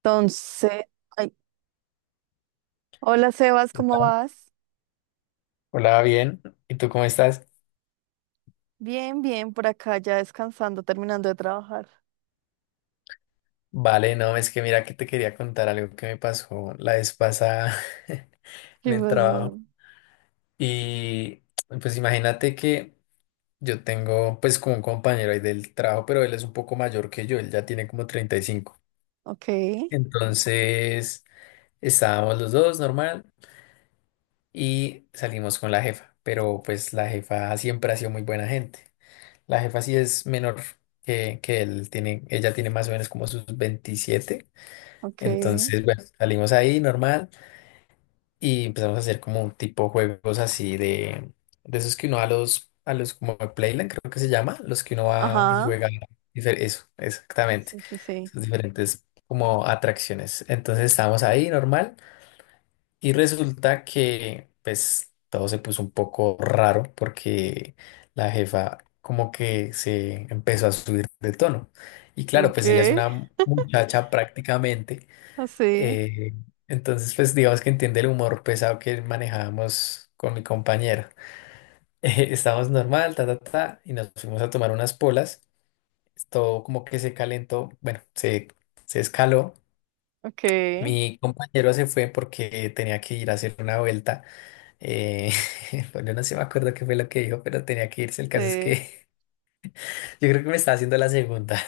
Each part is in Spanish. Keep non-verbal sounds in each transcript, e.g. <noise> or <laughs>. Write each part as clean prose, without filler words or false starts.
Entonces, ay, hola Sebas, ¿cómo Hola, vas? Bien. ¿Y tú cómo estás? Bien, bien, por acá ya descansando, terminando de trabajar. Vale, no, es que mira que te quería contar algo que me pasó la vez pasada <laughs> <laughs> en ¿Qué el pasó? trabajo. Y pues imagínate que yo tengo pues como un compañero ahí del trabajo, pero él es un poco mayor que yo, él ya tiene como 35. Ok, Entonces estábamos los dos normal y salimos con la jefa, pero pues la jefa siempre ha sido muy buena gente. La jefa sí es menor que él, tiene, ella tiene más o menos como sus 27. ok, Entonces, bueno, salimos ahí normal y empezamos a hacer como un tipo juegos así de esos que uno va a los como a Playland, creo que se llama, los que uno va y ajá, juega. Eso, exactamente. sí, sí, sí. Esas diferentes como atracciones. Entonces estábamos ahí normal y resulta que pues todo se puso un poco raro porque la jefa como que se empezó a subir de tono. Y claro, Ok, pues ella es una muchacha prácticamente. así, Eh, entonces, pues digamos que entiende el humor pesado que manejábamos con mi compañero. <laughs> Estábamos normal, ta, ta, ta, y nos fuimos a tomar unas polas. Todo como que se calentó, bueno, se escaló. ok, Mi compañero se fue porque tenía que ir a hacer una vuelta. Eh, <laughs> bueno, no sé, me acuerdo qué fue lo que dijo, pero tenía que irse. El caso es sí. que <laughs> yo creo que me estaba haciendo la segunda.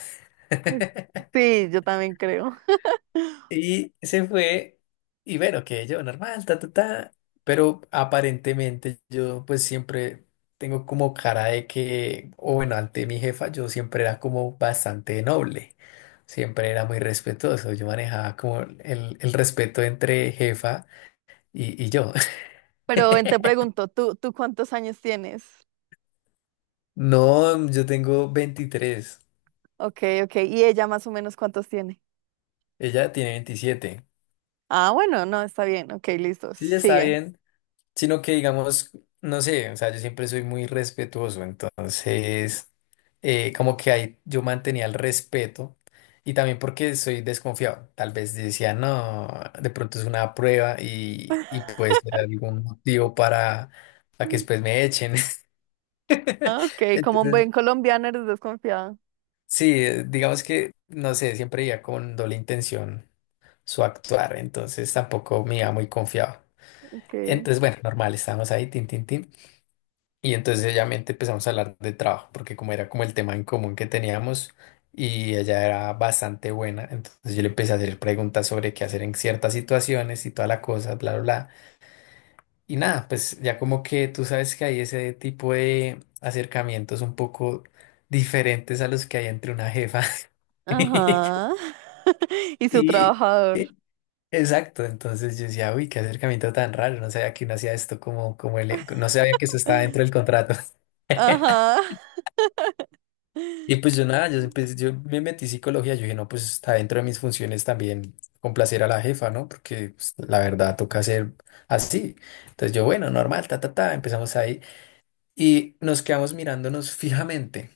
<laughs> Sí, yo también creo. <laughs> Y se fue y bueno, que yo normal, ta, ta, ta. Pero aparentemente yo pues siempre tengo como cara de que, o bueno, ante mi jefa yo siempre era como bastante noble, siempre era muy respetuoso, yo manejaba como el respeto entre jefa y yo. Pero ven, te <laughs> pregunto, ¿tú ¿cuántos años tienes? No, yo tengo 23. Ok, ok, ¿y ella más o menos cuántos tiene? Ella tiene 27. Ah, bueno, no, está bien, ok, listo, Sí, ya está sigue. bien. Sino que digamos, no sé, o sea, yo siempre soy muy respetuoso, entonces como que ahí yo mantenía el respeto y también porque soy desconfiado, tal vez decía, no, de pronto es una prueba y puede ser algún motivo para que después me echen. <laughs> Ah, ok, como un Entonces, buen colombiano eres desconfiado. sí, digamos que, no sé, siempre iba con doble intención su actuar, entonces tampoco me iba muy confiado. Ok. Entonces, bueno, normal, estábamos ahí, tin, tin, tin. Y entonces ella mente empezamos a hablar de trabajo, porque como era como el tema en común que teníamos y ella era bastante buena, entonces yo le empecé a hacer preguntas sobre qué hacer en ciertas situaciones y toda la cosa, bla, bla, bla. Y nada, pues ya como que tú sabes que hay ese tipo de acercamientos un poco diferentes a los que hay entre una jefa. <laughs> Ajá. <laughs> Y su Y, trabajador. y- exacto, entonces yo decía, uy, qué acercamiento tan raro, no sabía que uno hacía esto como, como el, no sabía que eso estaba dentro del contrato. <laughs> Ajá. Y pues yo nada, yo, yo me metí en psicología, yo dije, no, pues está dentro de mis funciones también complacer a la jefa, ¿no? Porque pues, la verdad toca ser así. Entonces yo, bueno, normal, ta, ta, ta, empezamos ahí y nos quedamos mirándonos fijamente.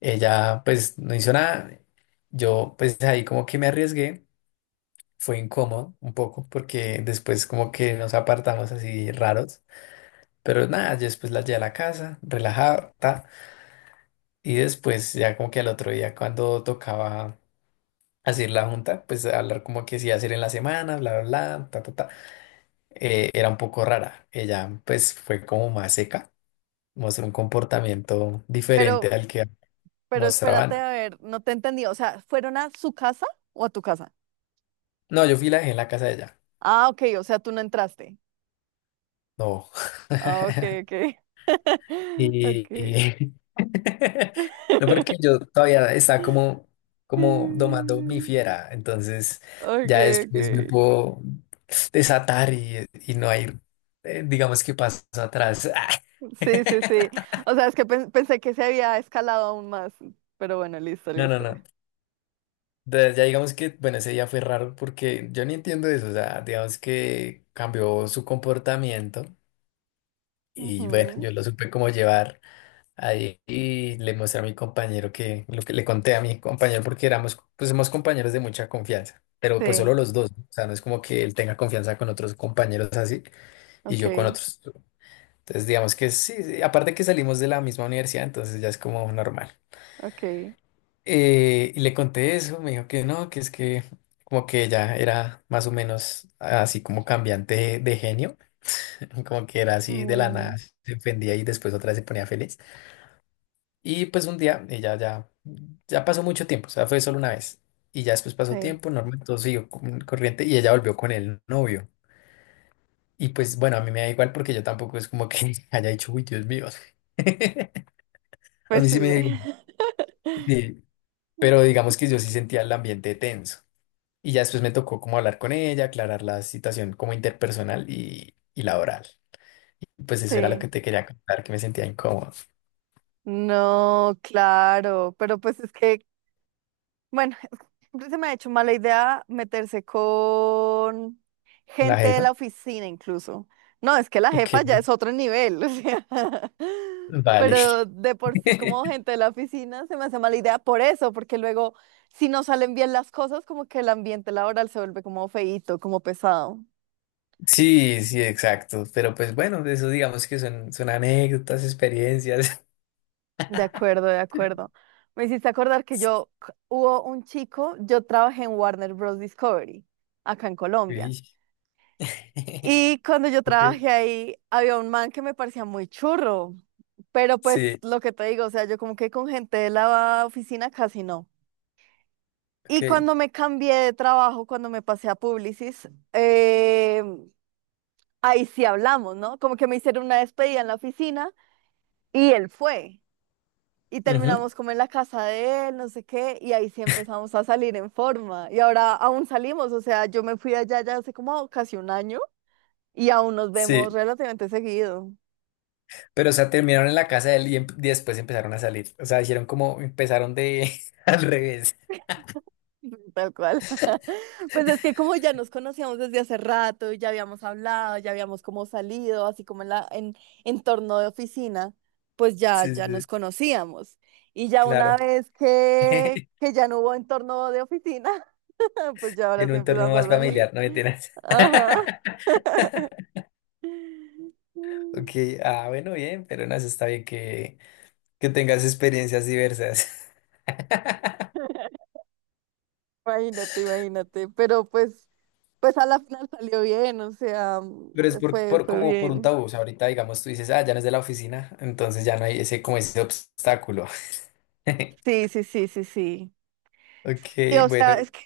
Ella pues no hizo nada, yo pues ahí como que me arriesgué, fue incómodo un poco porque después como que nos apartamos así raros, pero nada, yo después la llevé a la casa, relajada, ta, y después ya como que al otro día cuando tocaba hacer la junta, pues hablar como que sí iba a hacer en la semana, bla, bla, bla, ta, ta, ta, era un poco rara. Ella pues fue como más seca, mostró un comportamiento diferente Pero, al que pero espérate, mostraban. a ver, no te entendí. O sea, ¿fueron a su casa o a tu casa? No, yo fui y la dejé en la casa de ella. Ah, ok, o sea, tú no entraste. No. Ah, ok, <laughs> ok. <laughs> Y... Ok. <laughs> No, porque <laughs> yo todavía estaba como, como domando mi Mm, fiera, entonces ok, ya ok. después me puedo desatar y no hay, digamos que paso atrás. Sí, sí, sí. <laughs> O sea, es que pensé que se había escalado aún más. Pero bueno, listo, No, no, listo. no. Ya digamos que, bueno, ese día fue raro porque yo ni entiendo eso. O sea, digamos que cambió su comportamiento y bueno, Ujú. yo lo supe cómo llevar ahí y le mostré a mi compañero que lo que le conté a mi compañero porque éramos, pues somos compañeros de mucha confianza, pero pues solo Sí, los dos. ¿No? O sea, no es como que él tenga confianza con otros compañeros así y ok, yo con otros. Entonces, digamos que sí, sí, aparte que salimos de la misma universidad, entonces ya es como normal. ok. Y le conté eso, me dijo que no, que es que como que ella era más o menos así como cambiante de genio, <laughs> como que era así de la nada, Bueno, se ofendía y después otra vez se ponía feliz. Y pues un día ella ya, ya pasó mucho tiempo, o sea, fue solo una vez. Y ya después pasó sí. tiempo, normal, todo siguió corriente y ella volvió con el novio. Y pues bueno, a mí me da igual porque yo tampoco es como que <laughs> haya dicho, uy, Dios mío. <laughs> A Pues mí sí. sí me da igual, <laughs> sí, pero digamos que yo sí sentía el ambiente tenso. Y ya después me tocó como hablar con ella, aclarar la situación como interpersonal y laboral. Y pues eso era lo que Sí. te quería contar, que me sentía incómodo. No, claro, pero pues es que, bueno, <laughs> es que siempre se me ha hecho mala idea meterse con La gente de jefa. la oficina incluso. No, es que la Ok, jefa ya es otro nivel, o sea, <laughs> vale. pero de por sí <laughs> como gente de la oficina se me hace mala idea por eso, porque luego si no salen bien las cosas, como que el ambiente laboral se vuelve como feíto, como pesado. Sí, sí, exacto. Pero pues bueno, de eso digamos que son, son anécdotas, experiencias. De acuerdo, de acuerdo. <laughs> Me hiciste acordar que hubo un chico. Yo trabajé en Warner Bros. Discovery, acá en Colombia. Sí. <laughs> Y cuando yo Ok, trabajé ahí, había un man que me parecía muy churro, pero pues sí, lo que te digo, o sea, yo como que con gente de la oficina casi no. ok. Y cuando me cambié de trabajo, cuando me pasé a Publicis, ahí sí hablamos, ¿no? Como que me hicieron una despedida en la oficina y él fue. Y Ujú, terminamos como en la casa de él, no sé qué, y ahí sí empezamos a salir en forma. Y ahora aún salimos, o sea, yo me fui allá ya hace como casi un año y aún nos vemos sí, relativamente seguido, pero o sea, terminaron en la casa de él y, y después empezaron a salir. O sea, hicieron como, empezaron de <laughs> al revés. <laughs> tal cual. <laughs> Pues es que como ya nos conocíamos desde hace rato, y ya habíamos hablado, ya habíamos como salido, así como en la en entorno de oficina, pues ya Sí, sí, ya nos sí. conocíamos. Y ya una Claro. vez <laughs> que ya no hubo entorno de oficina, <laughs> pues ya ahora Tiene sí un torno empezamos a más salir. familiar, no me mentiras. <laughs> Ajá. Ok, <laughs> ah, bueno, bien, pero no, eso está bien que tengas experiencias diversas. <laughs> Imagínate, imagínate, pero pues, pues a la final salió bien, o sea, mm, Pero es fue, por, fue como por un bien. tabú, o sea, ahorita digamos tú dices, ah, ya no es de la oficina, entonces ya no hay ese, como ese obstáculo. <laughs> Sí, sí, sí, sí, sí. Ok, Y o sea, bueno,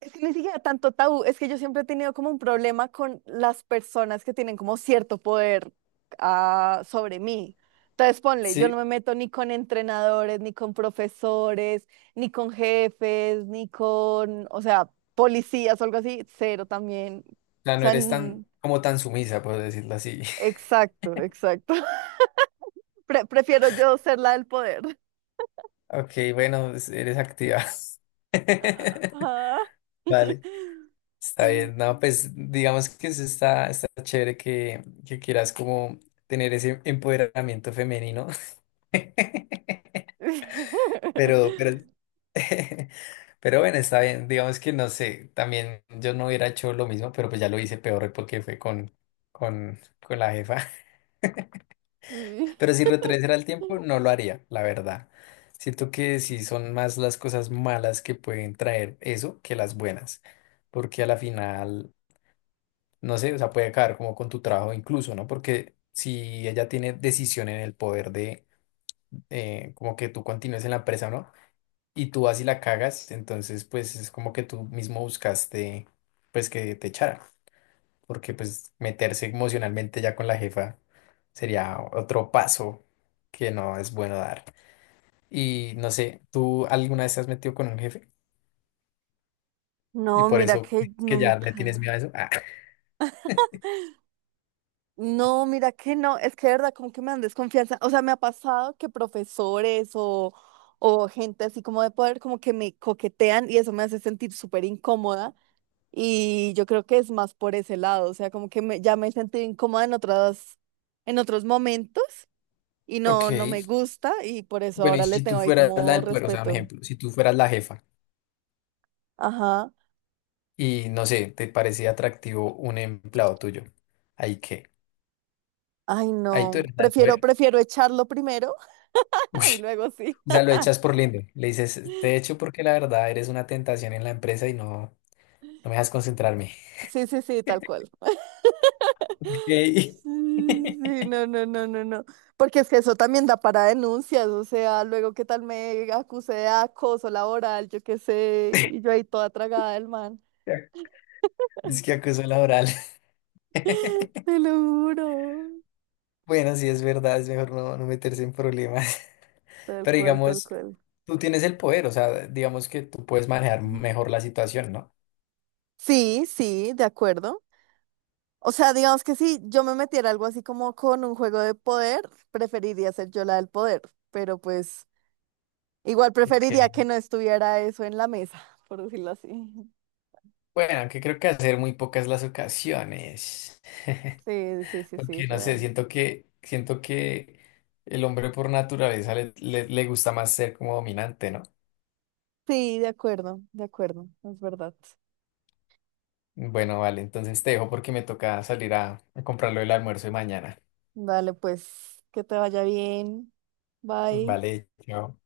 es que ni siquiera tanto tabú, es que yo siempre he tenido como un problema con las personas que tienen como cierto poder, ah, sobre mí. Entonces, ponle, yo no sí, me meto ni con entrenadores, ni con profesores, ni con jefes, ni con, o sea, policías o algo así, cero también. O ya no sea, eres tan, como tan sumisa, por decirlo así. exacto, exacto. Prefiero yo ser la del poder. <laughs> Ok, bueno, pues, eres activa. <laughs> Ah. <laughs> Vale. Está bien, no, pues digamos que eso está, está chévere que quieras como tener ese empoderamiento femenino, <laughs> pero, <laughs> pero bueno, está bien, digamos que no sé, también yo no hubiera hecho lo mismo, pero pues ya lo hice peor porque fue con, con la jefa, <laughs> Sí. pero si retrocediera el tiempo no lo haría, la verdad. Siento que sí son más las cosas malas que pueden traer eso que las buenas, porque a la final... no sé, o sea, puede caer como con tu trabajo incluso, ¿no? Porque si ella tiene decisión en el poder de como que tú continúes en la empresa, ¿no? Y tú vas y la cagas, entonces pues es como que tú mismo buscaste pues que te echara, porque pues meterse emocionalmente ya con la jefa sería otro paso que no es bueno dar. Y no sé, ¿tú alguna vez te has metido con un jefe? Y No, por mira eso que que ya nunca. le tienes miedo a eso. Ah. No, mira que no. Es que de verdad, como que me dan desconfianza. O sea, me ha pasado que profesores o gente así como de poder, como que me coquetean y eso me hace sentir súper incómoda. Y yo creo que es más por ese lado. O sea, como que ya me he sentido incómoda en otras, en otros momentos. Y no, no me Ok. gusta y por eso Bueno, y ahora le si tú tengo ahí fueras la como del poder, o sea, un respeto. ejemplo, si tú fueras la jefa, Ajá. y no sé, te parecía atractivo un empleado tuyo. Ahí qué, Ay, ahí tú no. eres la del Prefiero, poder. prefiero echarlo primero <laughs> Uy, <laughs> y luego sí. o sea, lo echas por lindo. Le dices, te echo porque la verdad eres una tentación en la empresa y no, no me dejas concentrarme. Sí, sí, sí, tal cual. Ok. Sí, <laughs> sí, no, no, no, no, no. Porque es que eso también da para denuncias, o sea, luego qué tal me acuse de acoso laboral, yo qué sé, y yo ahí toda tragada del man. Es que acoso laboral. <laughs> Te lo juro. Bueno, sí es verdad, es mejor no, no meterse en problemas. <laughs> Tal Pero cual, tal digamos, cual. tú tienes el poder, o sea, digamos que tú puedes manejar mejor la situación, ¿no? Sí, sí, de acuerdo. O sea, digamos que si yo me metiera algo así como con un juego de poder, preferiría ser yo la del poder, pero pues igual preferiría que Ok. no estuviera eso en la mesa, <laughs> por decirlo así. Bueno, aunque creo que hacer muy pocas las ocasiones. Sí, sí, sí, sí, Porque no sé, real. Siento que el hombre por naturaleza le, le gusta más ser como dominante, ¿no? Sí, de acuerdo, es verdad. Bueno, vale, entonces te dejo porque me toca salir a comprar lo del almuerzo de mañana. Dale, pues, que te vaya bien. Bye. Vale, chao.